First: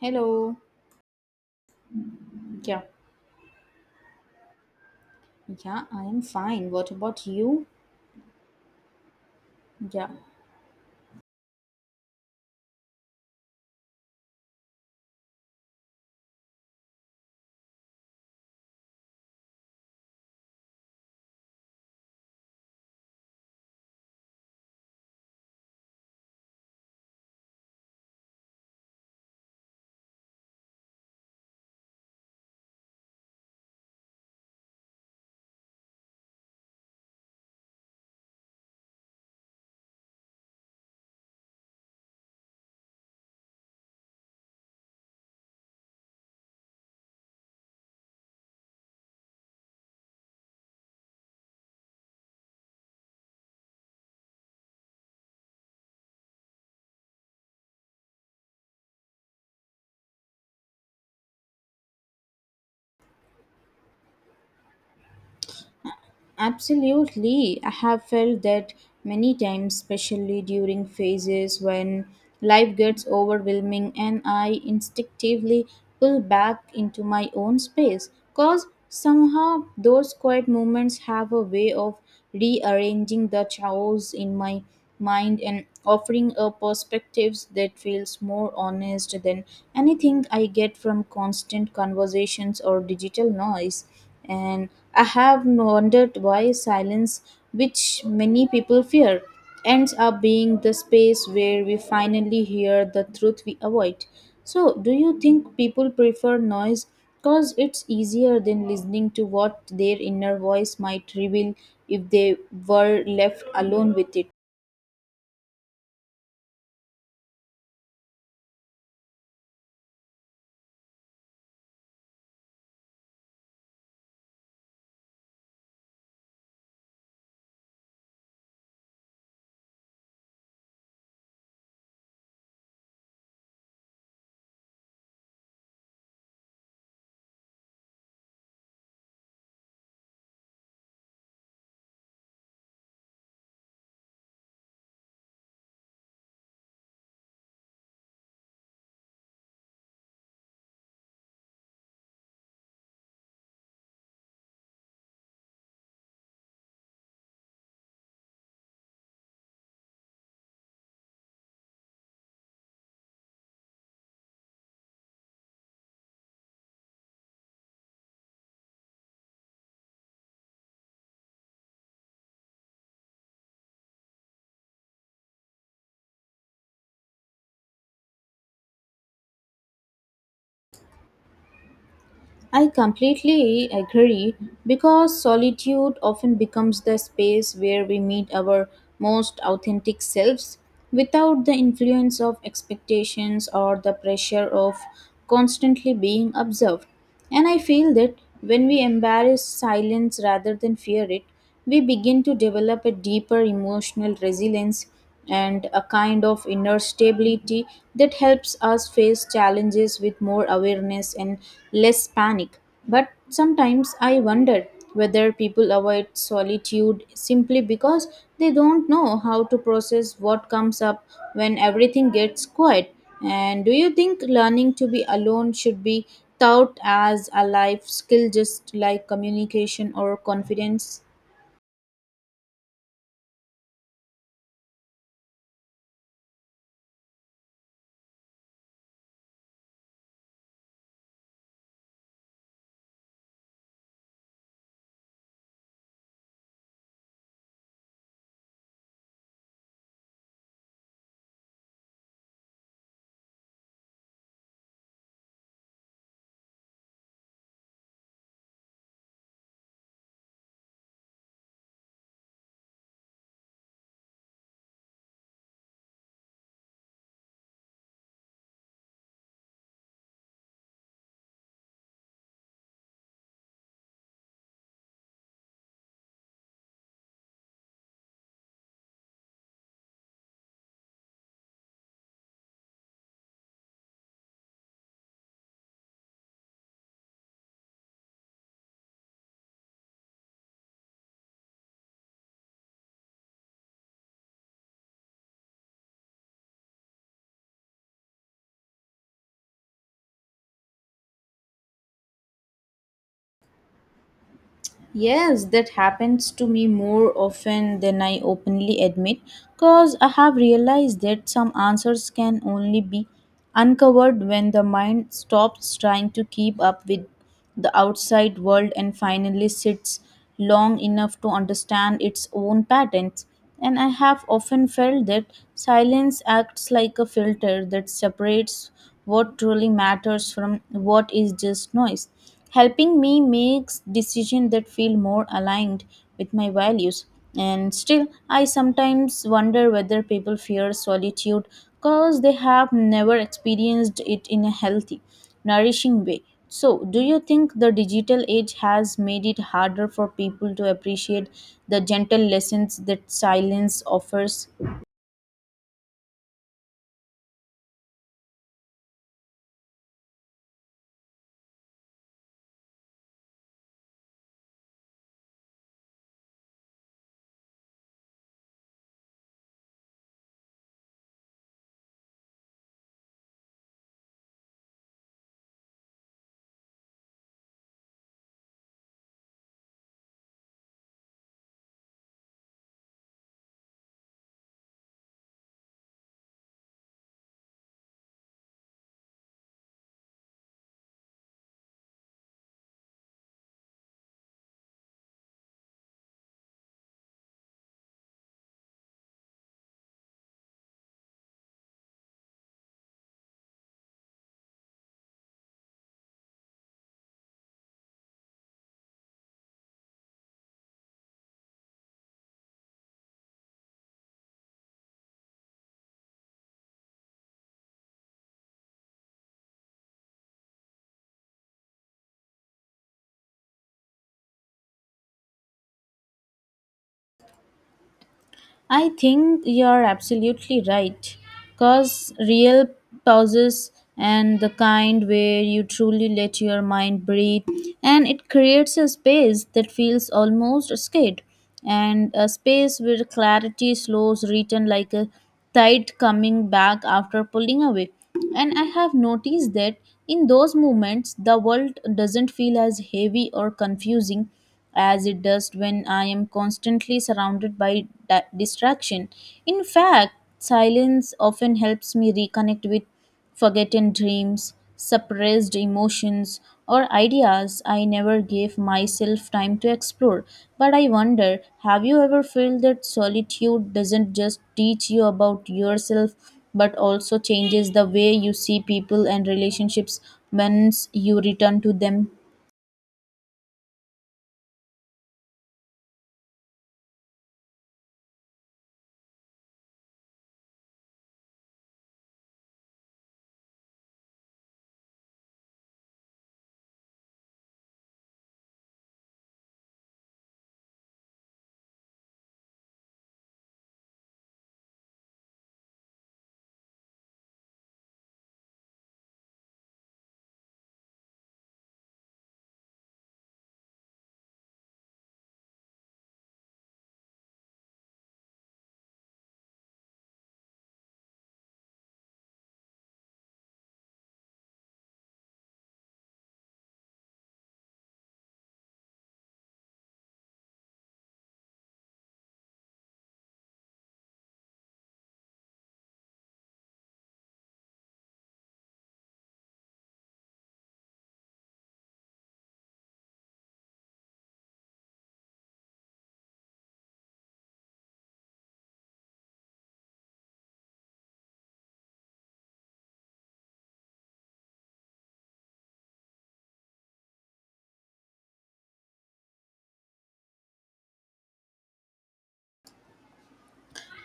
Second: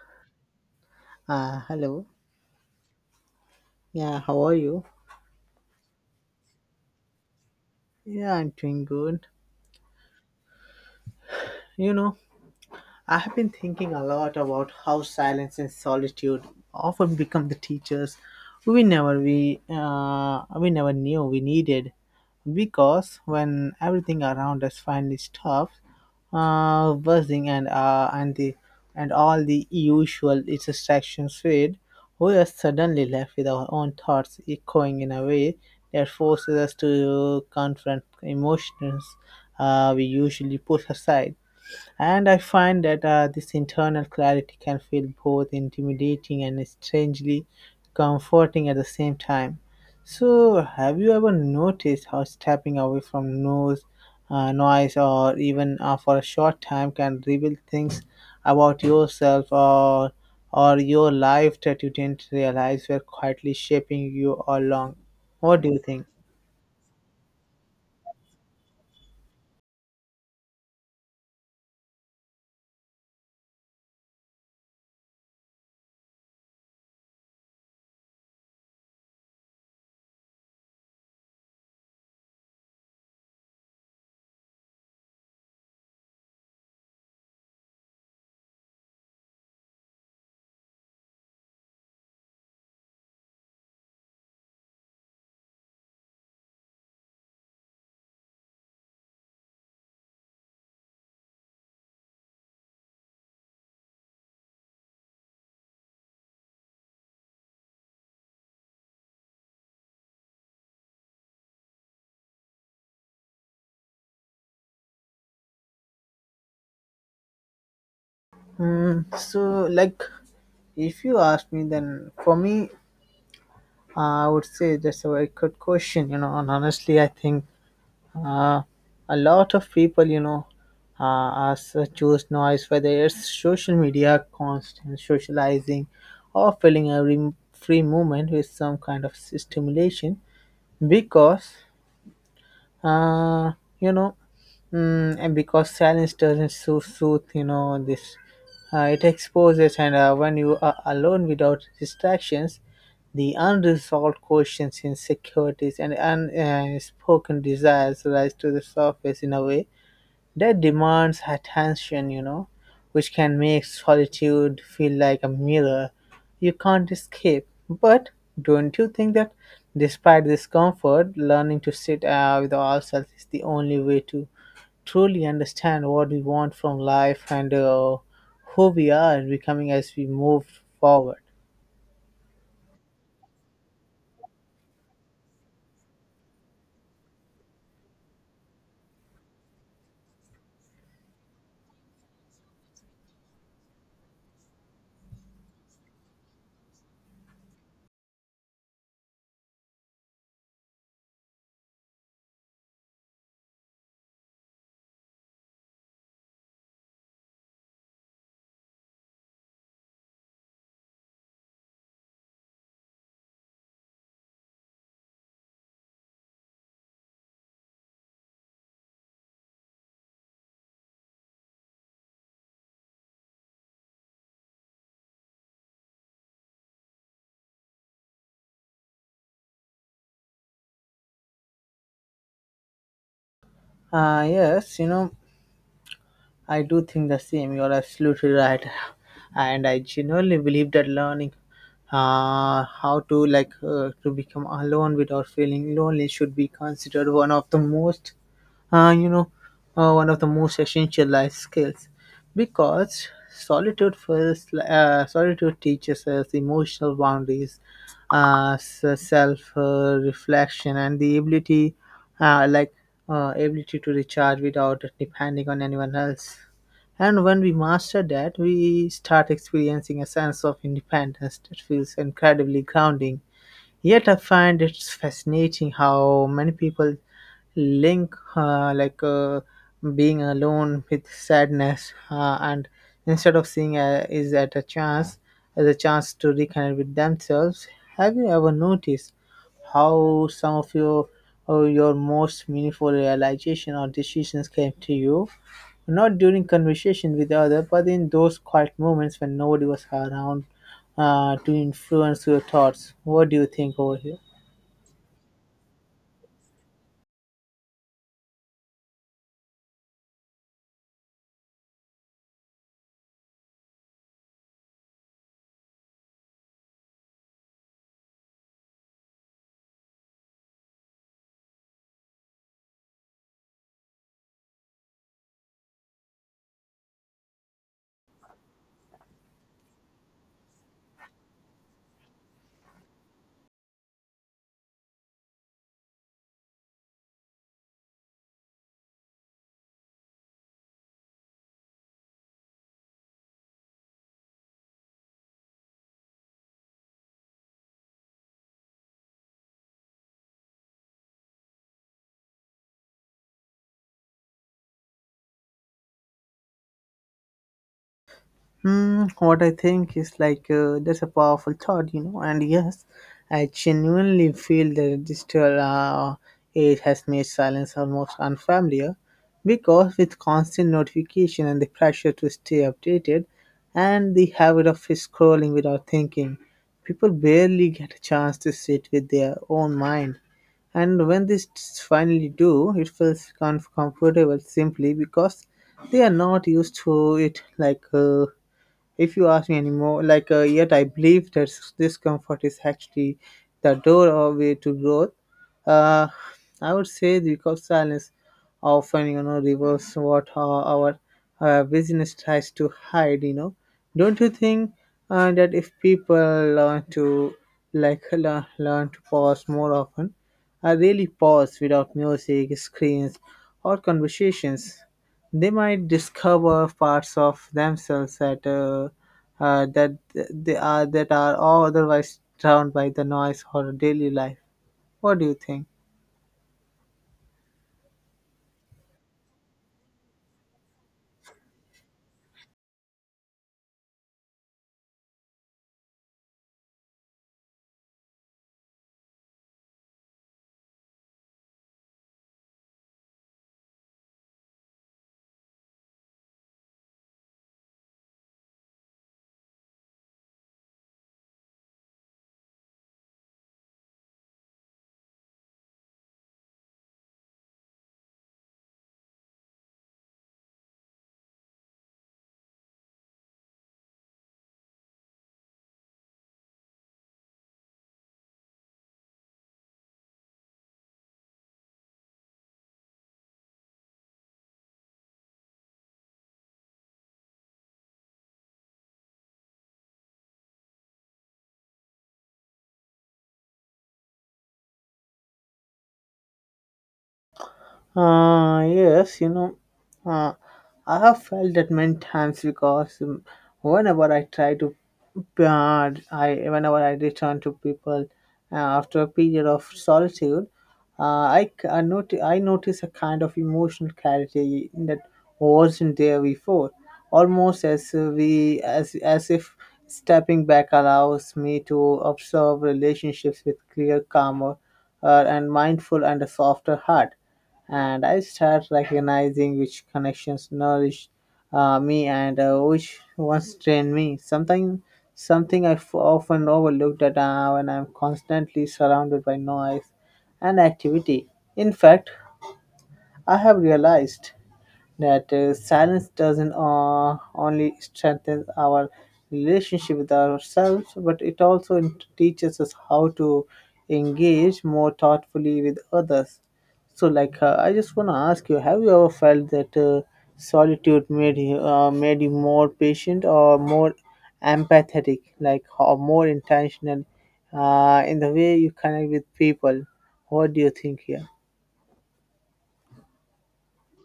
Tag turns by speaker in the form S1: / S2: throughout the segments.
S1: Hello.
S2: Hello.
S1: Yeah.
S2: Yeah, how are you?
S1: Yeah, I am fine. What about you?
S2: Yeah, I'm doing good.
S1: Yeah.
S2: You know, I have been thinking a lot about how silence and solitude often become the teachers we never knew we needed, because when everything around us finally stops buzzing and all the usual distractions fade, we are suddenly left with our own thoughts echoing in a way that forces us to confront emotions we usually put aside, and I find that this internal clarity can feel both intimidating and strangely comforting at the same time. So, have you ever noticed how stepping away from noise or even for a short time can reveal things about yourself or your life that you didn't realize were quietly shaping you all along? What do you think?
S1: Absolutely. I have felt that many times, especially during phases when life gets overwhelming and I instinctively pull back into my own space. Cause somehow those quiet moments have a way of rearranging the chaos in my mind and offering a perspectives that feels more honest than anything I get from constant conversations or digital noise. And I have wondered why silence, which many people fear, ends up being the space where we finally hear the truth we avoid. So, do you think people prefer noise because it's easier than listening to what their inner voice might reveal if they were left alone with it?
S2: So, if you ask me, then for me, I would say that's a very good question, you know, and honestly, I think uh, a lot of people, you know, us choose noise, whether it's social media, constant socializing, or filling every free moment with some kind of stimulation, because uh, you know, mm, and because silence doesn't so soothe, you know, this it exposes, and when you are alone without distractions, the unresolved questions, insecurities, and unspoken spoken desires rise to the surface in a way that demands attention, you know, which can make solitude feel like a mirror you can't escape. But don't you think that despite this comfort, learning to sit with ourselves is the only way to truly understand what we want from life, and who we are becoming as we move forward?
S1: I completely agree because solitude often becomes the space where we meet our most authentic selves without the influence of expectations or the pressure of constantly being observed. And I feel that when we embrace silence rather than fear it, we begin to develop a deeper emotional resilience and a kind of inner stability that helps us face challenges with more awareness and less panic. But sometimes I wonder whether people avoid solitude simply because they don't know how to process what comes up when everything gets quiet. And do you think learning to be alone should be taught as a life skill just like communication or confidence?
S2: Yes, you know, I do think the same. You're absolutely right. And I genuinely believe that learning how to become alone without feeling lonely should be considered one of the most uh, you know, one of the most essential life skills, because solitude teaches us emotional boundaries, self reflection, and the uh, like ability to recharge without depending on anyone else. And when we master that, we start experiencing a sense of independence that feels incredibly grounding. Yet I find it's fascinating how many people link being alone with sadness, and instead of seeing is at a chance as a chance to reconnect with themselves. Have you ever noticed how some of your most meaningful realization or decisions came to you? Not during conversation with others, but in those quiet moments when nobody was around to influence your thoughts. What do you think over here?
S1: Yes, that happens to me more often than I openly admit because I have realized that some answers can only be uncovered when the mind stops trying to keep up with the outside world and finally sits long enough to understand its own patterns. And I have often felt that silence acts like a filter that separates what truly matters from what is just noise, helping me make decisions that feel more aligned with my values. And still, I sometimes wonder whether people fear solitude because they have never experienced it in a healthy, nourishing way. So, do you think the digital age has made it harder for people to appreciate the gentle lessons that silence offers?
S2: What I think is, that's a powerful thought, you know. And yes, I genuinely feel the digital age has made silence almost unfamiliar, because with constant notification and the pressure to stay updated, and the habit of scrolling without thinking, people barely get a chance to sit with their own mind. And when finally do, it feels comfortable simply because they are not used to it like. If you ask me anymore like yet I believe that discomfort is actually the doorway to growth, uh, I would say, because silence often, you know, reveals what our business tries to hide, you know. Don't you think that if people learn to learn to pause more often, I really pause without music, screens, or conversations, they might discover parts of themselves that that they are that are otherwise drowned by the noise or daily life. What do you think?
S1: I think you're absolutely right. Because real pauses, and the kind where you truly let your mind breathe, and it creates a space that feels almost scared, and a space where clarity slows, written like a tide coming back after pulling away. And I have noticed that in those moments, the world doesn't feel as heavy or confusing as it does when I am constantly surrounded by distraction. In fact, silence often helps me reconnect with forgotten dreams, suppressed emotions, or ideas I never gave myself time to explore. But I wonder, have you ever felt that solitude doesn't just teach you about yourself but also changes the way you see people and relationships once you return to them?
S2: Yes, you know, uh, I have felt that many times because whenever I try to, I whenever I return to people after a period of solitude, I notice a kind of emotional clarity that wasn't there before, almost as we as if stepping back allows me to observe relationships with clear, calmer, and mindful and a softer heart, and I start recognizing which connections nourish me and which ones drain me. Something I often overlook that when I'm constantly surrounded by noise and activity. In fact, I have realized that silence doesn't only strengthen our relationship with ourselves, but it also teaches us how to engage more thoughtfully with others. So, like, I just want to ask you: have you ever felt that solitude made you more patient or more empathetic, like, or more intentional in the way you connect with people? What do you think here?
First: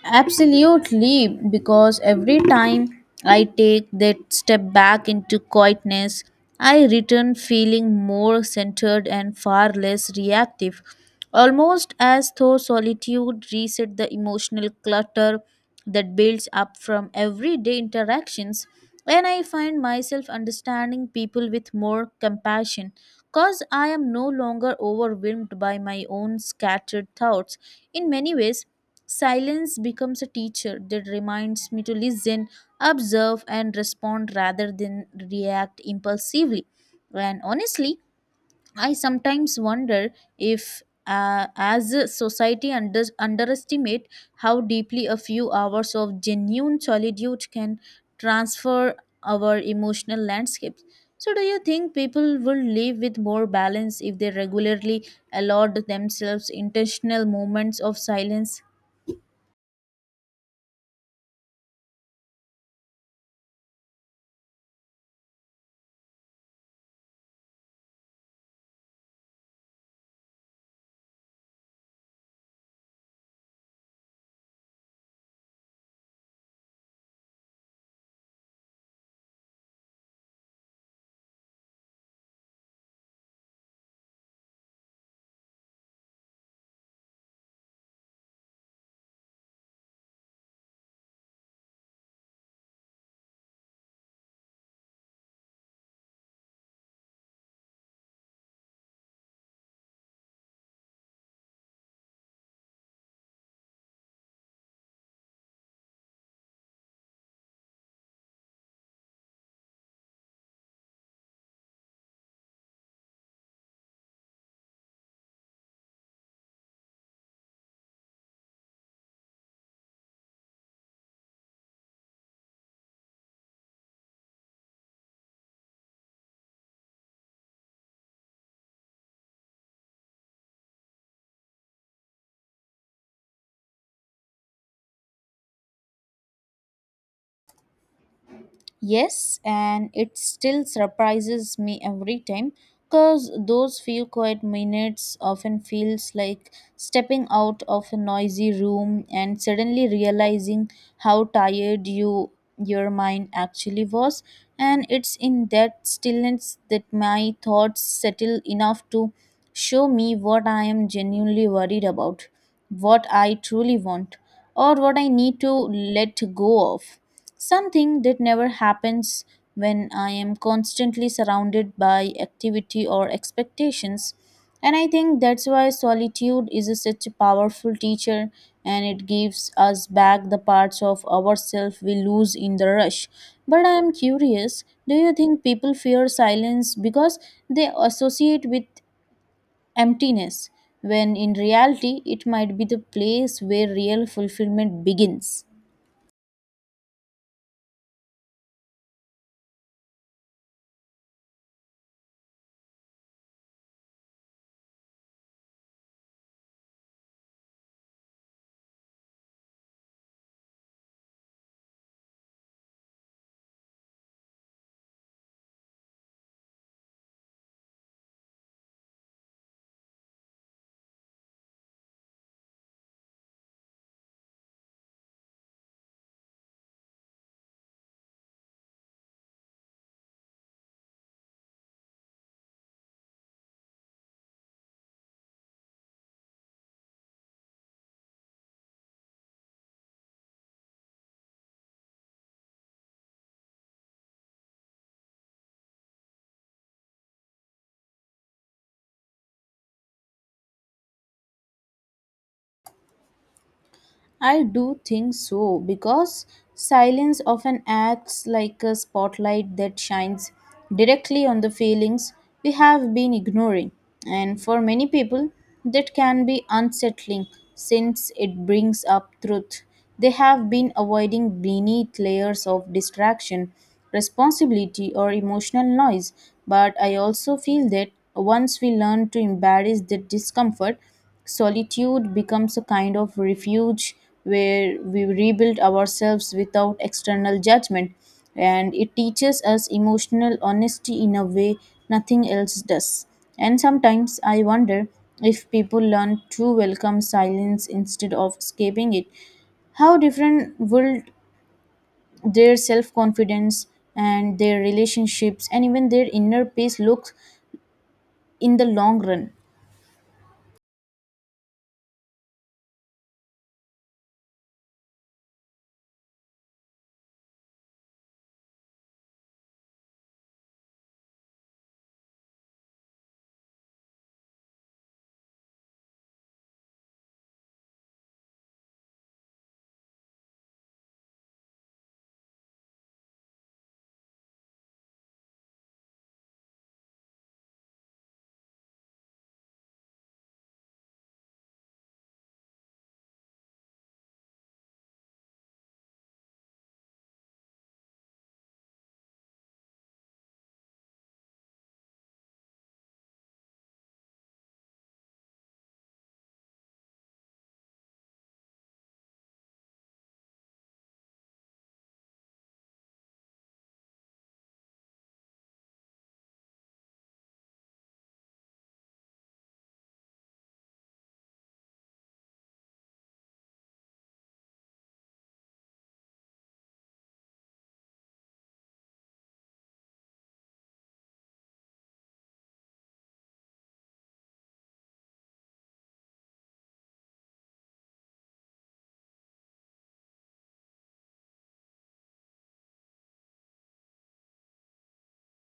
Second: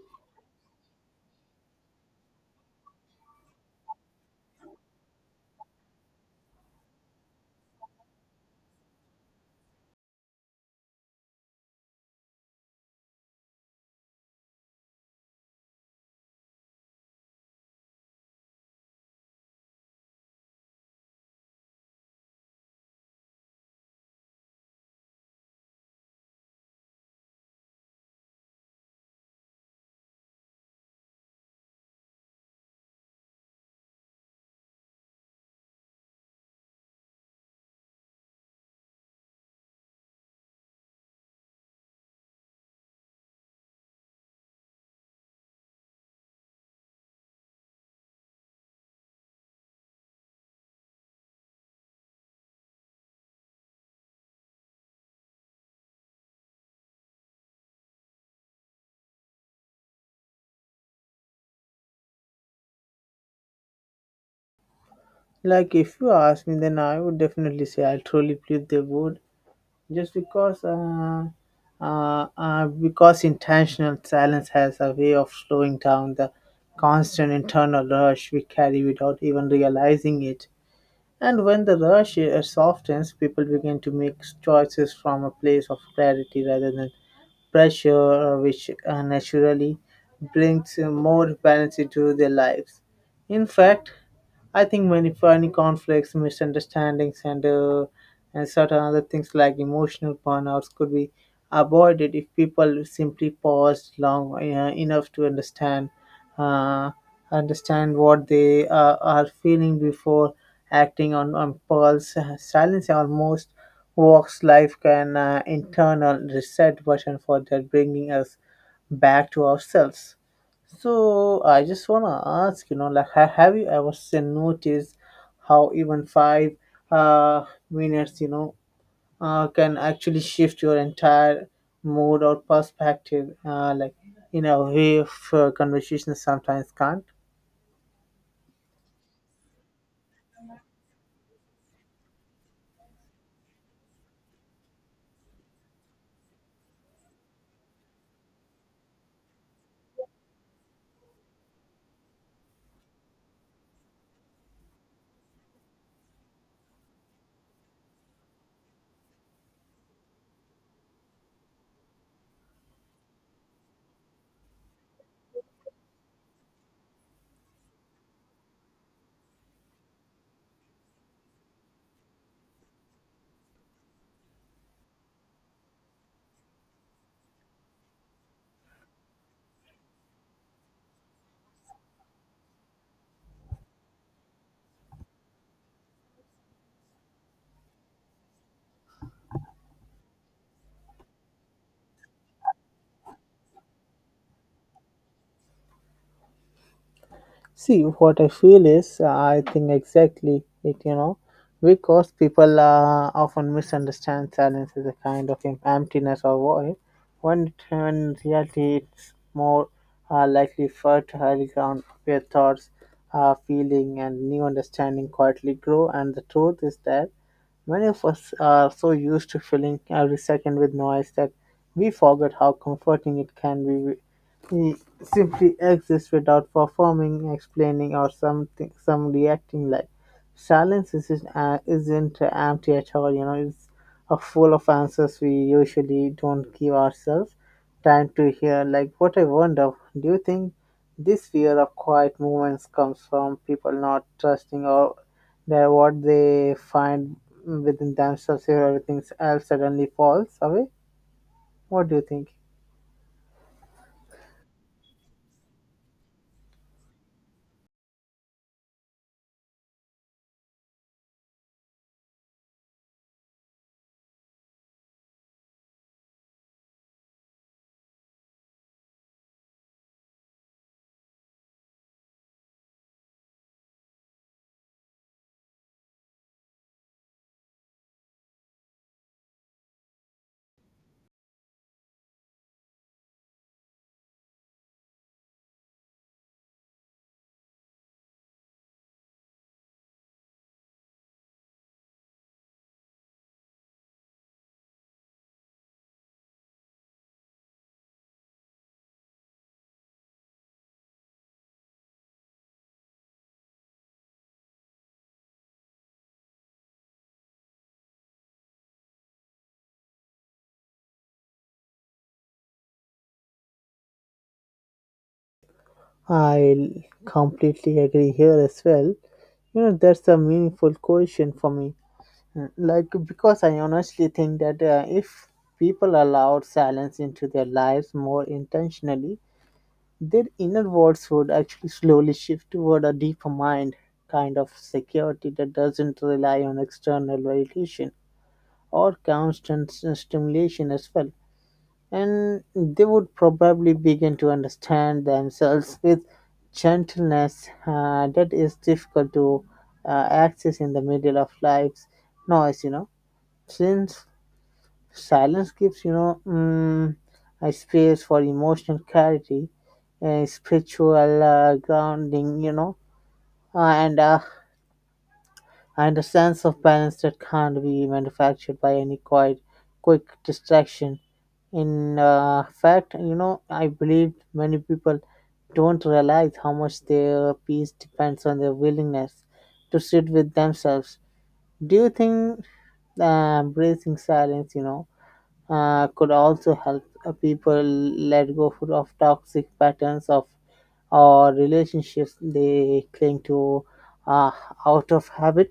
S1: Absolutely, because every time I take that step back into quietness, I return feeling more centered and far less reactive, almost as though solitude reset the emotional clutter that builds up from everyday interactions. And I find myself understanding people with more compassion, cause I am no longer overwhelmed by my own scattered thoughts. In many ways, silence becomes a teacher that reminds me to listen, observe, and respond rather than react impulsively. And honestly, I sometimes wonder if, as a society, underestimate how deeply a few hours of genuine solitude can transfer our emotional landscapes. So, do you think people will live with more balance if they regularly allowed themselves intentional moments of silence?
S2: Like, if you ask me, then I would definitely say I truly believe they would, just because intentional silence has a way of slowing down the constant internal rush we carry without even realizing it. And when the rush softens, people begin to make choices from a place of clarity rather than pressure, which naturally brings more balance into their lives. In fact, I think many funny conflicts, misunderstandings, and certain other things like emotional burnouts could be avoided if people simply paused long enough to understand uh, understand what they are feeling before acting on pulse. Silence almost walks life an internal reset button for that, bringing us back to ourselves. So I just wanna ask, you know, like, have you ever seen noticed how even 5 uh, minutes, you know, can actually shift your entire mood or perspective, like in a way of conversation sometimes can't.
S1: Yes, and it still surprises me every time because those few quiet minutes often feels like stepping out of a noisy room and suddenly realizing how tired your mind actually was. And it's in that stillness that my thoughts settle enough to show me what I am genuinely worried about, what I truly want, or what I need to let go of. Something that never happens when I am constantly surrounded by activity or expectations. And I think that's why solitude is such a powerful teacher, and it gives us back the parts of ourselves we lose in the rush. But I am curious, do you think people fear silence because they associate with emptiness, when in reality it might be the place where real fulfillment begins?
S2: See, what I feel is, I think exactly it, you know, because people often misunderstand silence as a kind of emptiness or void, when in reality it's more likely for fertile ground of your thoughts, feeling, and new understanding quietly grow. And the truth is that many of us are so used to filling every second with noise that we forget how comforting it can be, he simply exists without performing, explaining, or some reacting like. Silence isn't empty at all, you know, it's a full of answers we usually don't give ourselves time to hear. Like, what I wonder, do you think this fear of quiet moments comes from people not trusting or that what they find within themselves if everything else suddenly falls away? What do you think?
S1: I do think so because silence often acts like a spotlight that shines directly on the feelings we have been ignoring. And for many people, that can be unsettling since it brings up truth they have been avoiding beneath layers of distraction, responsibility, or emotional noise. But I also feel that once we learn to embrace the discomfort, solitude becomes a kind of refuge where we rebuild ourselves without external judgment. And it teaches us emotional honesty in a way nothing else does. And sometimes I wonder, if people learn to welcome silence instead of escaping it, how different would their self confidence and their relationships and even their inner peace look in the long run?
S2: I completely agree here as well. You know, that's a meaningful question for me. Like, because I honestly think that if people allowed silence into their lives more intentionally, their inner worlds would actually slowly shift toward a deeper mind kind of security that doesn't rely on external validation or constant stimulation as well, and they would probably begin to understand themselves with gentleness that is difficult to access in the middle of life's noise, you know, since silence gives, you know, a space for emotional clarity and spiritual grounding, you know, uh, and uh, and a sense of balance that can't be manufactured by any quick distraction. In fact, you know, I believe many people don't realize how much their peace depends on their willingness to sit with themselves. Do you think embracing silence, you know, could also help people let go of toxic patterns of or relationships they cling to uh, out of habit?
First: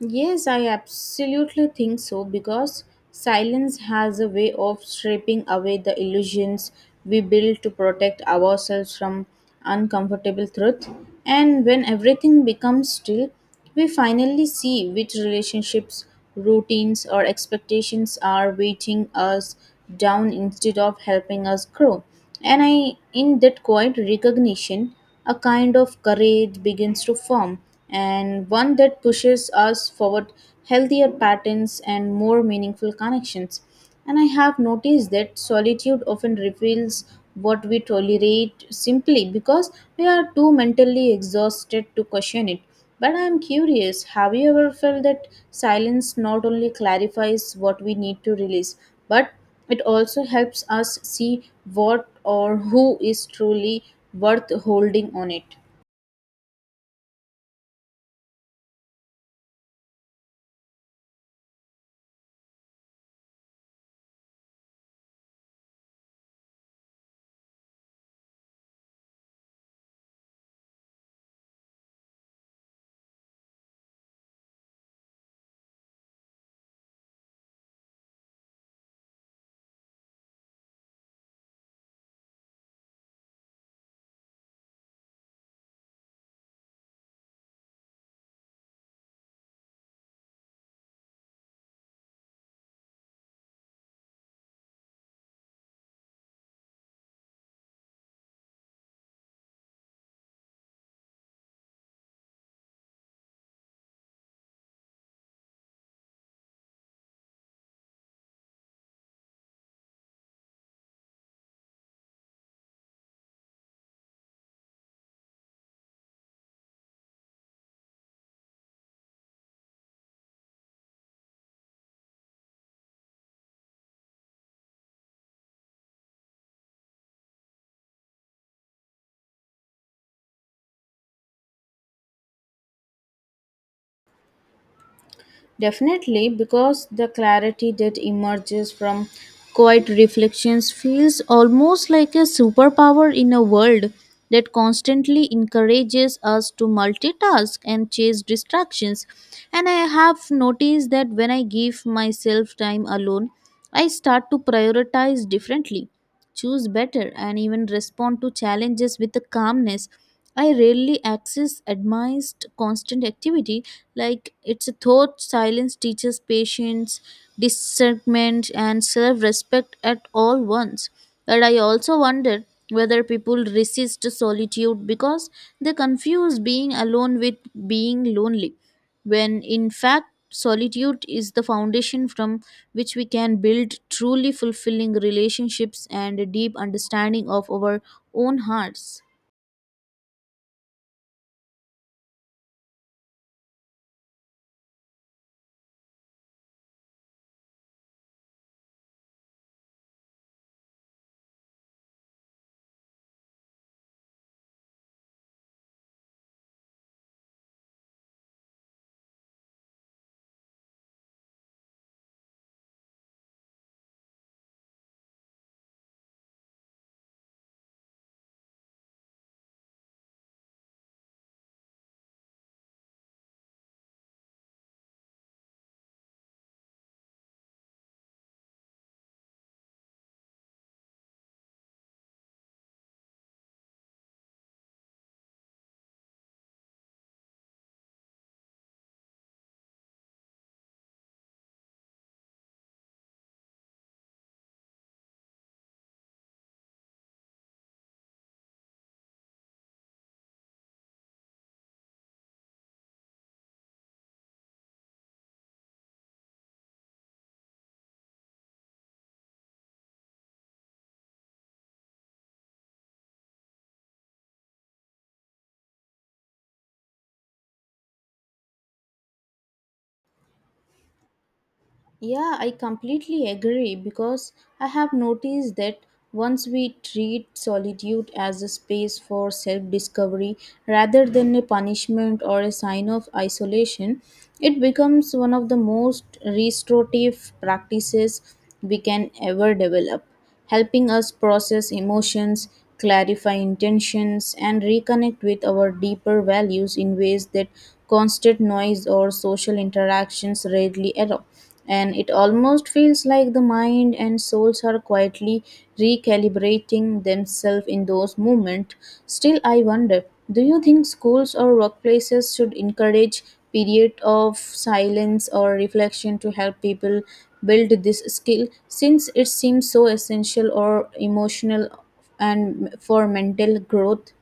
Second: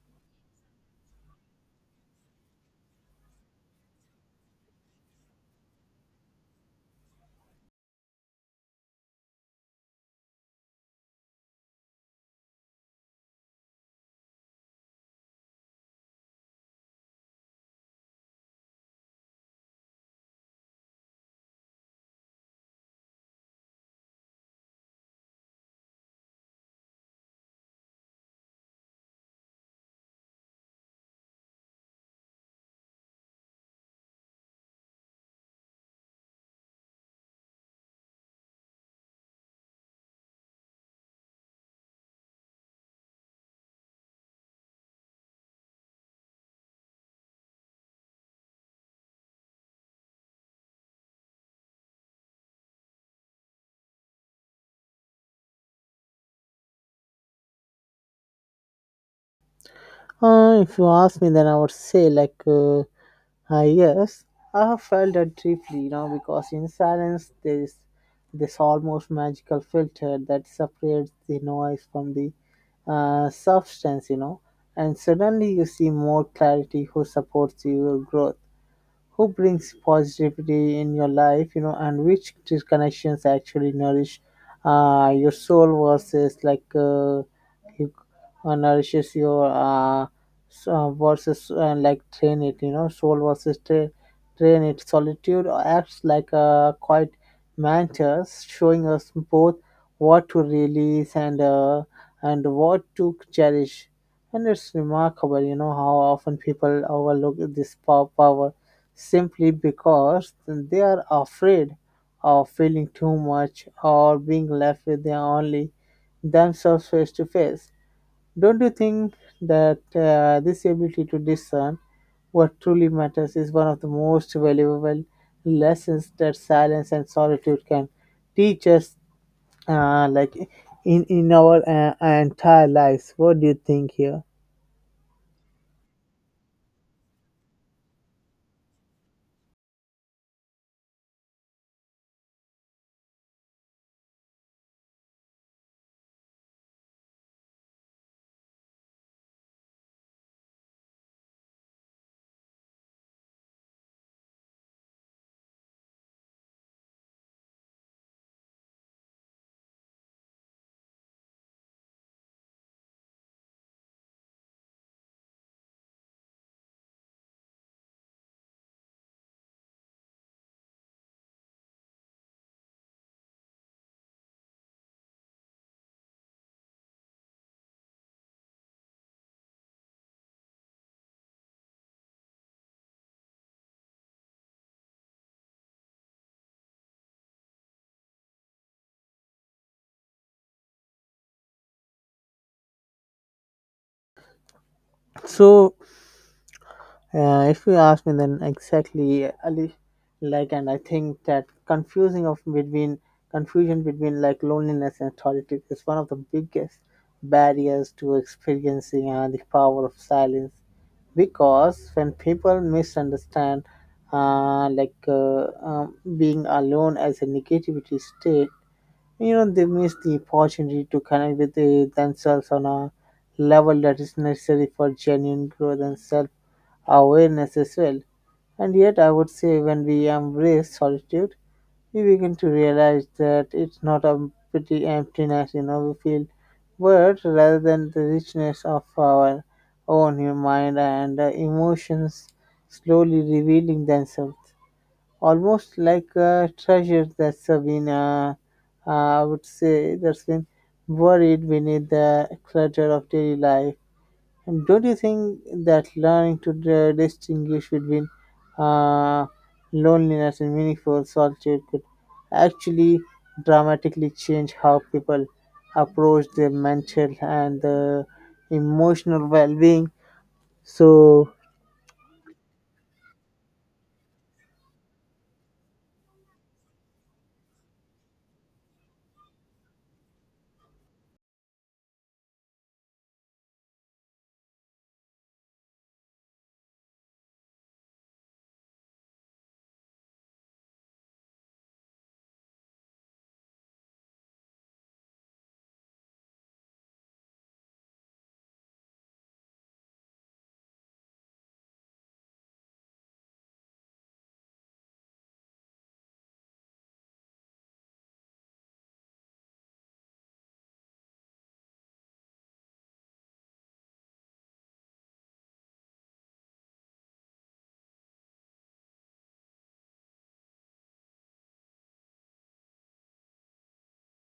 S1: Yes, I absolutely think so because silence has a way of stripping away the illusions we build to protect ourselves from uncomfortable truth. And when everything becomes still, we finally see which relationships, routines, or expectations are weighting us down instead of helping us grow. And I, in that quiet recognition, a kind of courage begins to form, and one that pushes us forward healthier patterns and more meaningful connections. And I have noticed that solitude often reveals what we tolerate simply because we are too mentally exhausted to question it. But I'm curious, have you ever felt that silence not only clarifies what we need to release, but it also helps us see what or who is truly worth holding on it.
S2: If you ask me, then I would say, like, yes, I have felt that deeply, you know, because in silence there is this almost magical filter that separates the noise from the substance, you know, and suddenly you see more clarity who supports your growth, who brings positivity in your life, you know, and which connections actually nourish your soul versus like you- nourishes your so versus like train it you know soul versus tra- train it. Solitude acts like a quiet mentors showing us both what to release and what to cherish, and it's remarkable, you know, how often people overlook this power simply because they are afraid of feeling too much or being left with their only themselves face to face. Don't you think that this ability to discern what truly matters is one of the most valuable lessons that silence and solitude can teach us, like in our entire lives? What do you think here?
S1: Definitely, because the clarity that emerges from quiet reflections feels almost like a superpower in a world that constantly encourages us to multitask and chase distractions. And I have noticed that when I give myself time alone, I start to prioritize differently, choose better, and even respond to challenges with a calmness. I rarely access advanced constant activity. Like it's a thought silence teaches patience, discernment, and self respect at all once. But I also wonder whether people resist solitude because they confuse being alone with being lonely, when in fact solitude is the foundation from which we can build truly fulfilling relationships and a deep understanding of our own hearts.
S2: So, if you ask me, then exactly, Ali, like, and I think that confusing of between confusion between like loneliness and solitude is one of the biggest barriers to experiencing the power of silence. Because when people misunderstand, being alone as a negativity state, they miss the opportunity to connect with themselves on a level that is necessary for genuine growth and self awareness as well. And yet, I would say when we embrace solitude, we begin to realize that it's not a pretty emptiness, we feel but rather than the richness of our own human mind and emotions slowly revealing themselves, almost like a treasure that's I would say, that's been buried beneath the clutter of daily life. And don't you think that learning to distinguish between uh, loneliness and meaningful solitude could actually dramatically change how people approach their mental and emotional well-being? So,
S1: Yeah, I completely agree because I have noticed that once we treat solitude as a space for self discovery rather than a punishment or a sign of isolation, it becomes one of the most restorative practices we can ever develop, helping us process emotions, clarify intentions, and reconnect with our deeper values in ways that constant noise or social interactions rarely allow. And it almost feels like the mind and souls are quietly recalibrating themselves in those moments. Still, I wonder, do you think schools or workplaces should encourage period of silence or reflection to help people build this skill since it seems so essential or emotional and for mental growth?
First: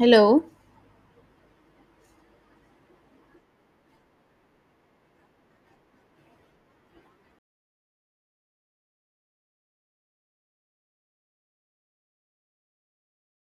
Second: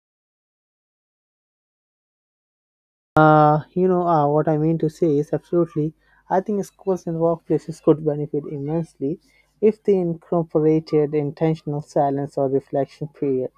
S1: Hello.
S2: what I mean to say is absolutely, I think schools and workplaces could benefit immensely if they incorporated intentional silence or reflection period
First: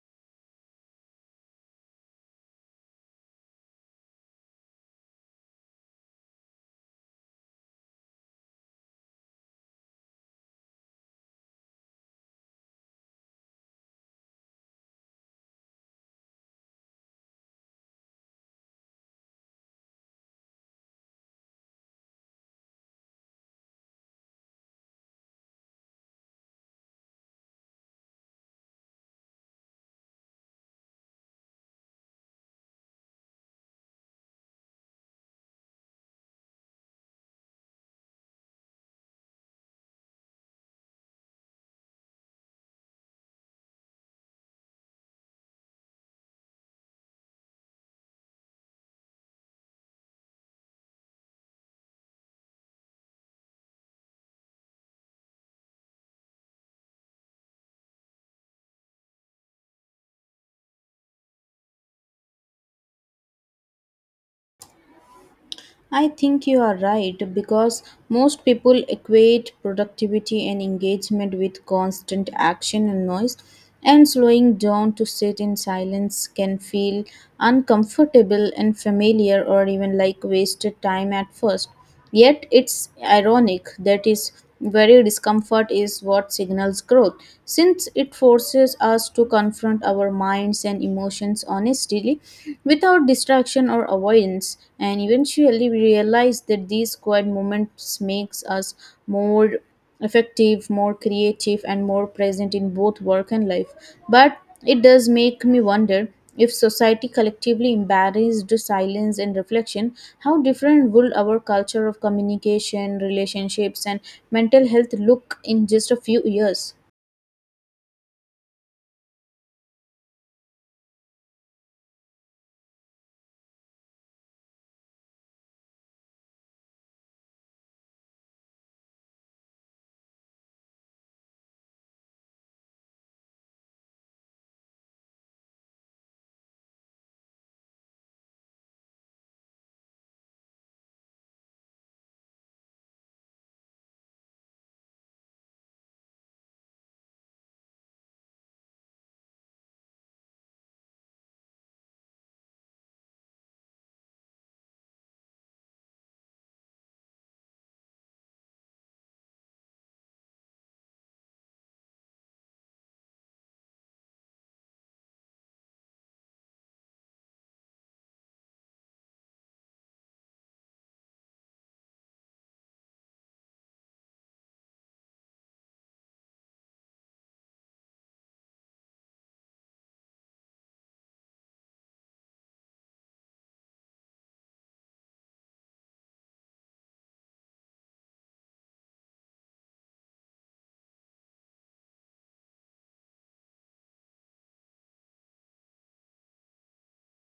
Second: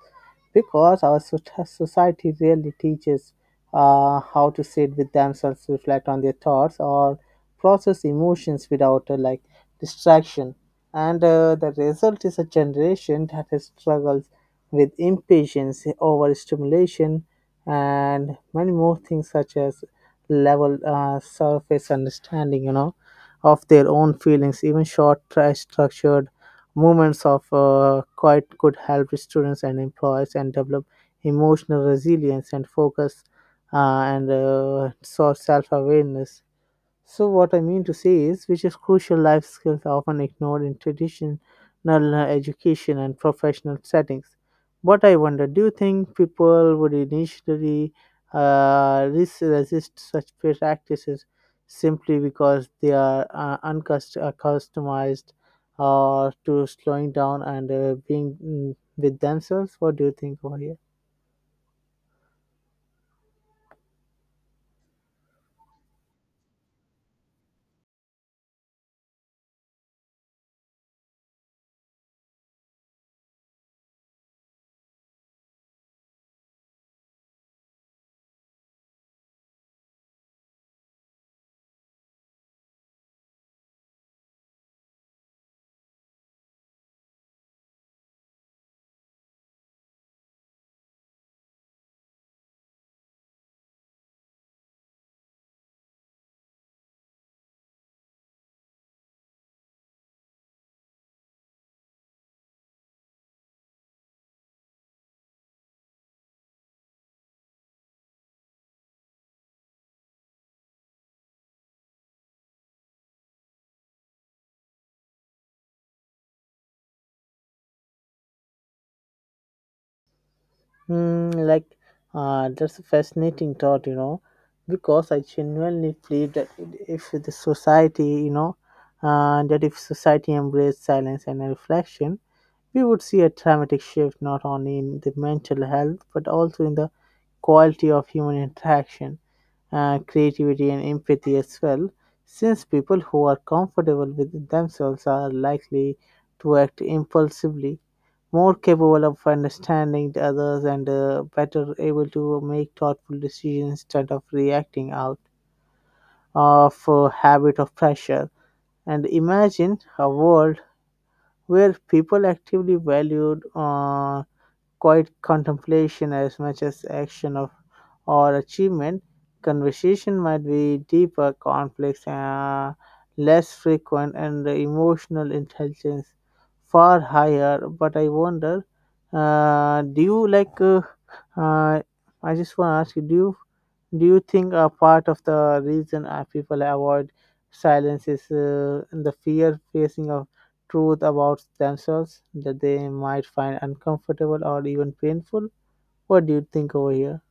S2: because our society really teaches how to sit with themselves, reflect on their thoughts, or process emotions without like distraction. And the result is a generation that has struggles with impatience, overstimulation, and many more things such as level surface understanding, of their own feelings. Even short, structured moments of quiet could help students and employees and develop emotional resilience and focus and self awareness. So what I mean to say is, which is crucial life skills are often ignored in traditional uh, education and professional settings. But I wonder, do you think people would initially resist such practices simply because they are unaccustomed to slowing down and being with themselves? What do you think over here?
S1: I think you are right because most people equate productivity and engagement with constant action and noise, and slowing down to sit in silence can feel uncomfortable and familiar or even like wasted time at first. Yet it's ironic that is very discomfort is what signals growth, since it forces us to confront our minds and emotions honestly without distraction or avoidance, and eventually we realize that these quiet moments makes us more effective, more creative, and more present in both work and life. But it does make me wonder, if society collectively embarrassed silence and reflection, how different would our culture of communication, relationships, and mental health look in just a few years?
S2: Hmm, that's a fascinating thought, you know, because I genuinely believe that if the society, you know, that if society embraced silence and reflection, we would see a dramatic shift not only in the mental health but also in the quality of human interaction, creativity, and empathy as well. Since people who are comfortable with themselves are likely to act impulsively more capable of understanding the others and better able to make thoughtful decisions instead of reacting out of a habit of pressure. And imagine a world where people actively valued quiet contemplation as much as action of or achievement, conversation might be deeper, complex, less frequent, and the emotional intelligence far higher. But I wonder, do you like? Uh, I just want to ask you, do you think a part of the reason people avoid silence is the fear facing of truth about themselves that they might find uncomfortable or even painful? What do you think over here?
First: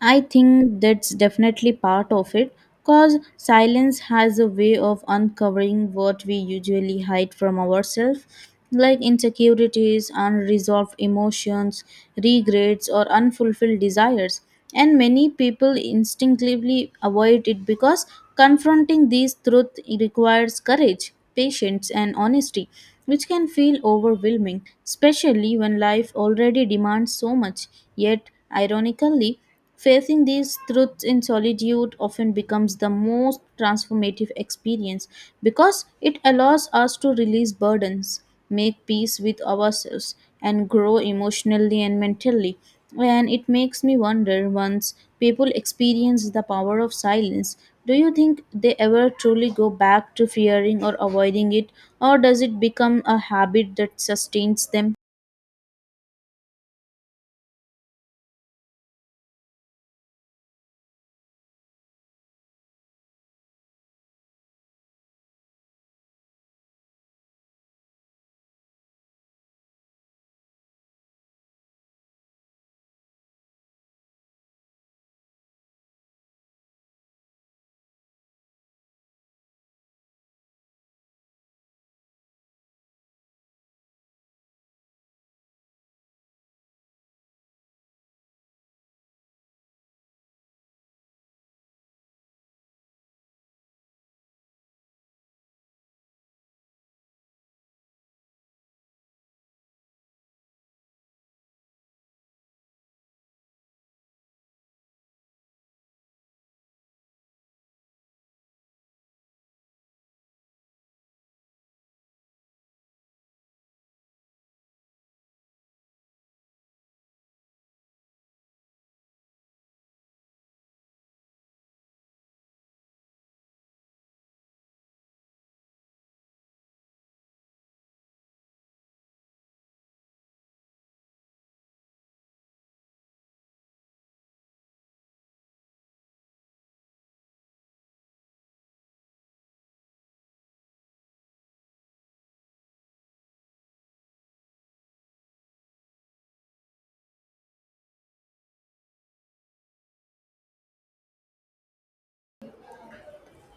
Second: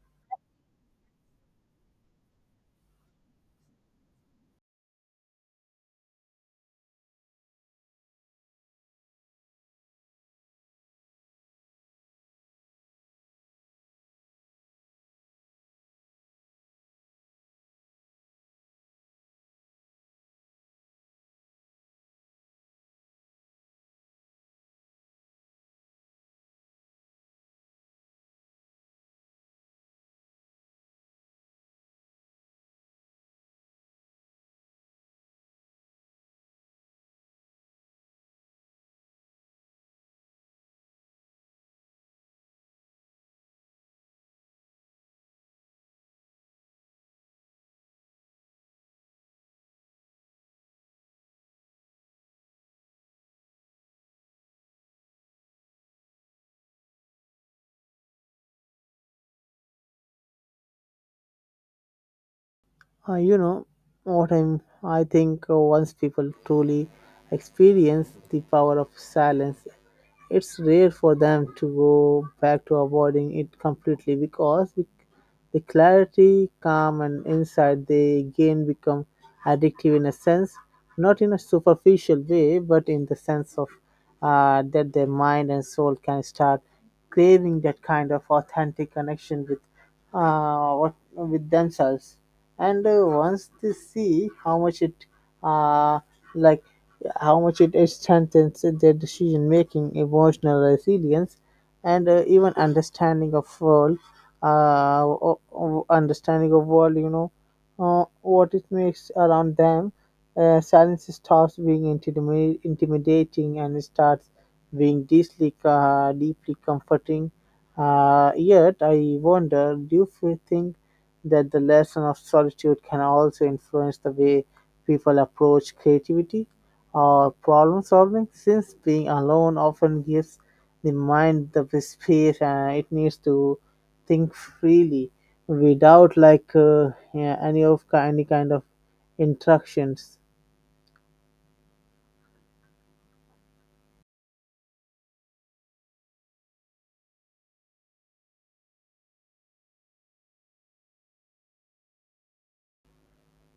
S1: I think that's definitely part of it because silence has a way of uncovering what we usually hide from ourselves, like insecurities, unresolved emotions, regrets, or unfulfilled desires. And many people instinctively avoid it because confronting these truths requires courage, patience, and honesty, which can feel overwhelming, especially when life already demands so much. Yet, ironically, facing these truths in solitude often becomes the most transformative experience because it allows us to release burdens, make peace with ourselves, and grow emotionally and mentally. And it makes me wonder, once people experience the power of silence, do you think they ever truly go back to fearing or avoiding it, or does it become a habit that sustains them?
S2: Uh, you know I think once people truly experience the power of silence, it's rare for them to go back to avoiding it completely because the clarity, calm, and insight they gain become addictive in a sense, not in a superficial way, but in the sense of that their mind and soul can start craving that kind of authentic connection with with themselves and once they see how much it uh, like how much it strengthens their decision making emotional resilience and even understanding of world uh, understanding of world, what it makes around them. Silence stops being intimidating and starts being deeply deeply comforting. Yet I wonder, do you think that the lesson of solitude can also influence the way people approach creativity or problem solving, since being alone often gives the mind the space it needs to think freely without yeah, any kind of instructions.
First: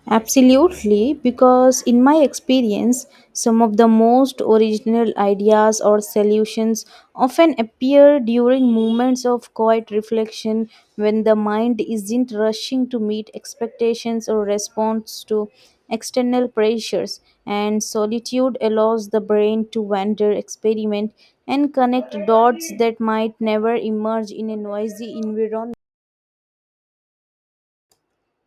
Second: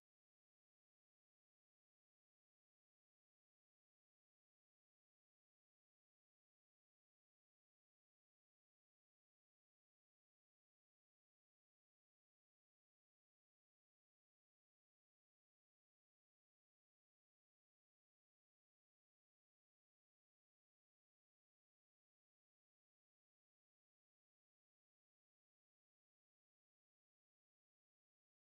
S1: Absolutely, because in my experience, some of the most original ideas or solutions often appear during moments of quiet reflection when the mind isn't rushing to meet expectations or response to external pressures, and solitude allows the brain to wander, experiment, and connect dots that might never emerge in a noisy environment,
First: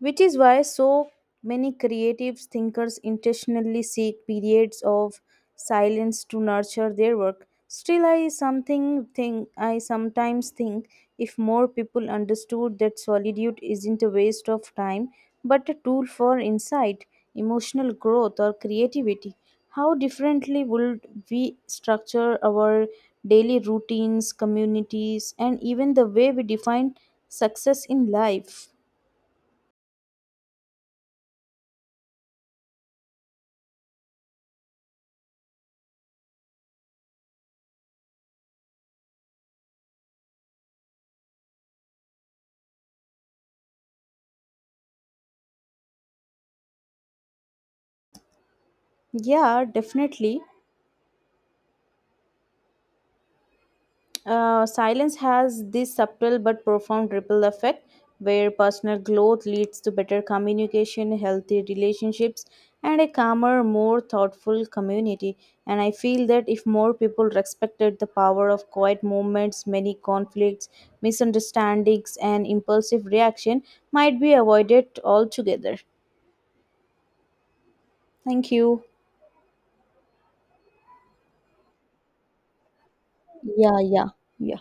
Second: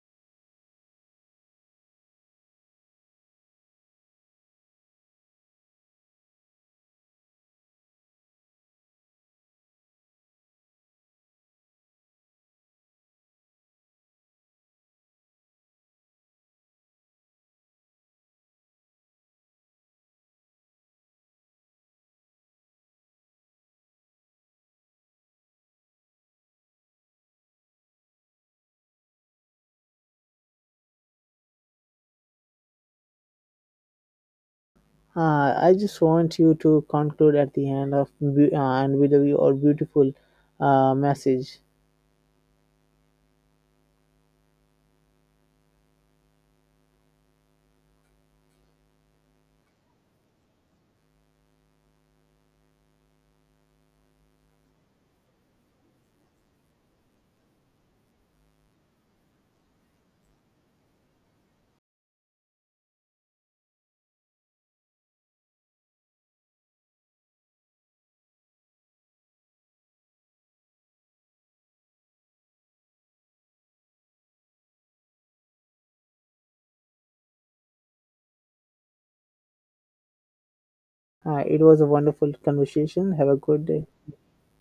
S1: which is why so many creative thinkers intentionally seek periods of silence to nurture their work. Still, I sometimes think, if more people understood that solitude isn't a waste of time but a tool for insight, emotional growth, or creativity, how differently would we structure our daily routines, communities, and even the way we define success in life?
S2: I just want you to conclude at the end of beau- and with your beautiful message.
S1: Yeah, definitely. Silence has this subtle but profound ripple effect where personal growth leads to better communication, healthy relationships, and a calmer, more thoughtful community. And I feel that if more people respected the power of quiet moments, many conflicts, misunderstandings, and impulsive reaction might be avoided altogether. Thank you.
S2: It was a wonderful conversation. Have a good
S1: Yeah,
S2: day.
S1: yeah. Yeah.